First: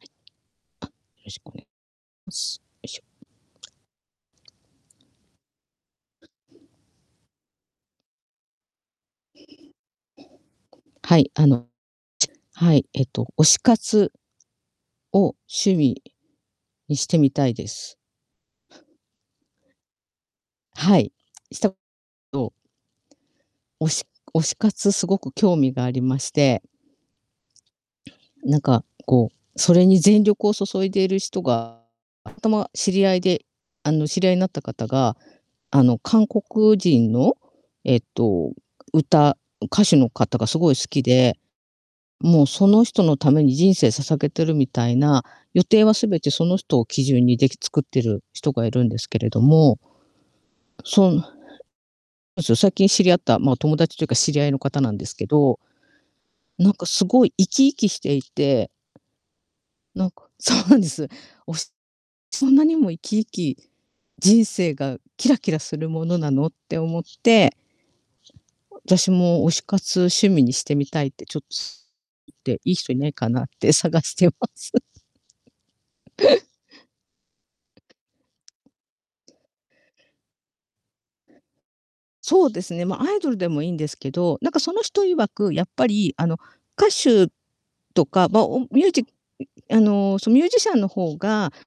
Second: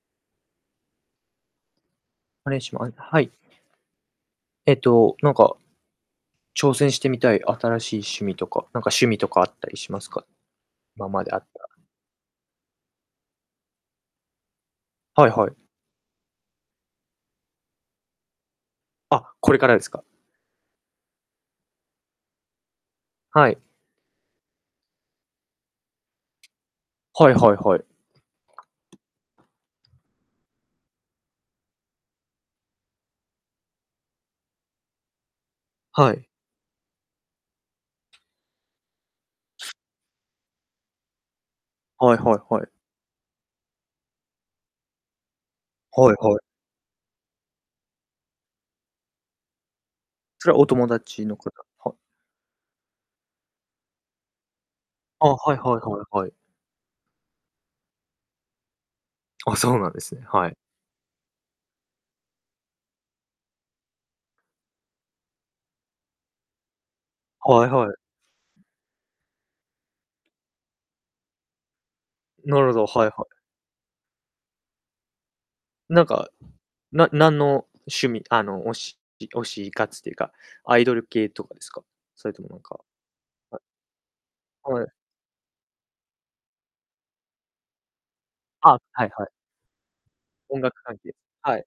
はい。あ、よろしくおねまおねす。いよしまいしょ。はい。えっと、なんか挑戦してみたい新しい趣味とか、なんか趣味とかあったりしますか？今はまい、であっあの、たはい、えっと、推し活はいをはい。趣味にしてみたいです。あ、これからですか？はい、した [unintelligible] ど [unintelligible] はい。おし推し活すごく興味がありましてはいはいはい。ん、なんか、こう、それに全力を注いでいる人が、あ、たま知り合いで、あの、知り合いになった方が、あの、は韓い。国人の、えっと、歌ん、す。歌手の方がすごい好きで、はいはもういはい。その人のために人生捧げてるみたいな、予定ははい全てはい。その人を基準にでき作ってる人がいるんですけれどもそれはお友そぬ達の方はうす最近知り合った、まあ、友達というか、知り合いの方なんですけあ、はどいはいはいはい。なんかすごい生き生きしていてあ、そうなんでなんすね。かはそい。うなんです。推し「そんなにも生き生き、人生がキラキラするものなの」って思ってはいはい。私も推し活趣味にしてみたいってちょっつ言っなて、るいほいど、人いはいなはいかい。なって探してます。なんか、な何の趣味、あの、おしじ推し活っていうか、アイドル系とかですか？それとそもうなんですかね、ま、アイドルではい。もいいんですけど、なんかそのはい。人曰く、やっぱりあの、歌手とか、まあ、おんあ、ミュージんはいはい。ん、あの、その、ミュージ音シャ楽ンの関係。方が、はい。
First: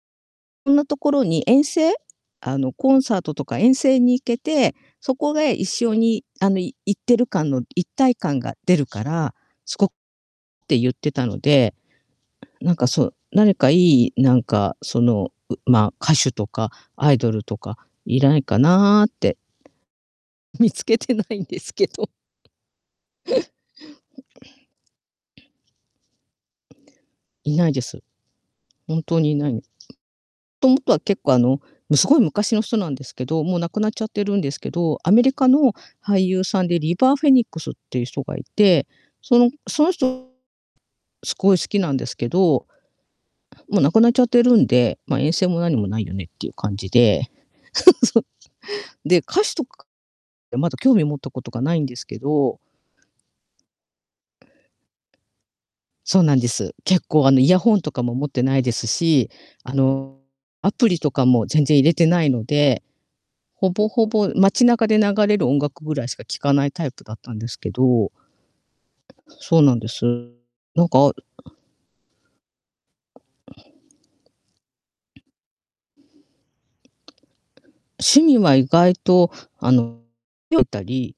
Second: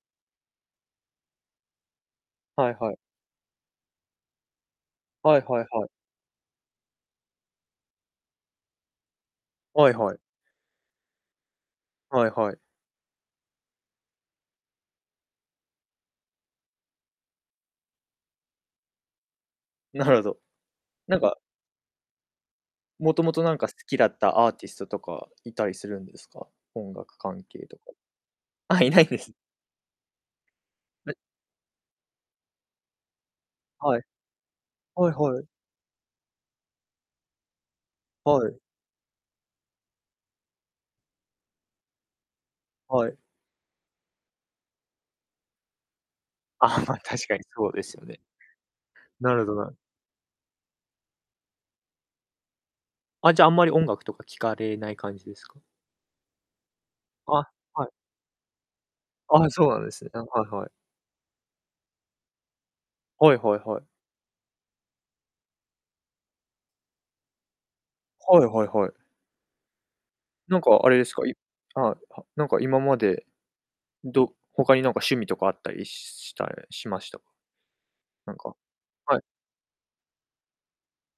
ろんなところに遠征、あはの、いはコい。ンサートとか遠征に行けて、そこはいげは一いはい。緒にあのい行ってる感の一体感が出るから、すごはっいはい。て言ってたので、はいはい。なんかそう、何かいい、なんか、その、うまあ、歌手とかアイドルとかいらいかなって。なるほど。見つけてなんなかいんですけど。もともとなんか好きだったアーティストとか、いたりするんですか？音楽関い係ないとでか。す。あ、いな本いんで当す。にいないの。ともとははい。結構あの、も、凄い昔の人なんですけど、もう亡くなっはちい。ゃってるんですけど、はアいメリはい。カの俳優さんでリバー・フェニックスっていう人がはいい。て、そのその人すごい好きなんですけどはい。もう亡くなっちゃってるんで、ま、遠征も何もないよねっていう感あ、じま、確で。かにそうです ようね。そう。で、な歌るほ手どとな。か、え、まだ興味を持ったことがないんですけど。あ、じゃあ、あんまり音楽とか聴かれない感じですか？そうなんです。結構、あの、イあ、ヤホンはい。とかも持ってないですし、あ、そうあなんですね、の、なんか。はいはい。アプリとかも全然入れてないので、はいはいほはい。ぼほぼ、街中で流れる音楽ぐらいしか聞かないタイプだったんですけど。はいはいはい。そうなんです。なんかなんあれでかあするか、いあ、はなんか今まで、うど他になんか趣味とかあったりしたれしました？趣なん味かは意外はい。と、あの [unintelligible] よったり。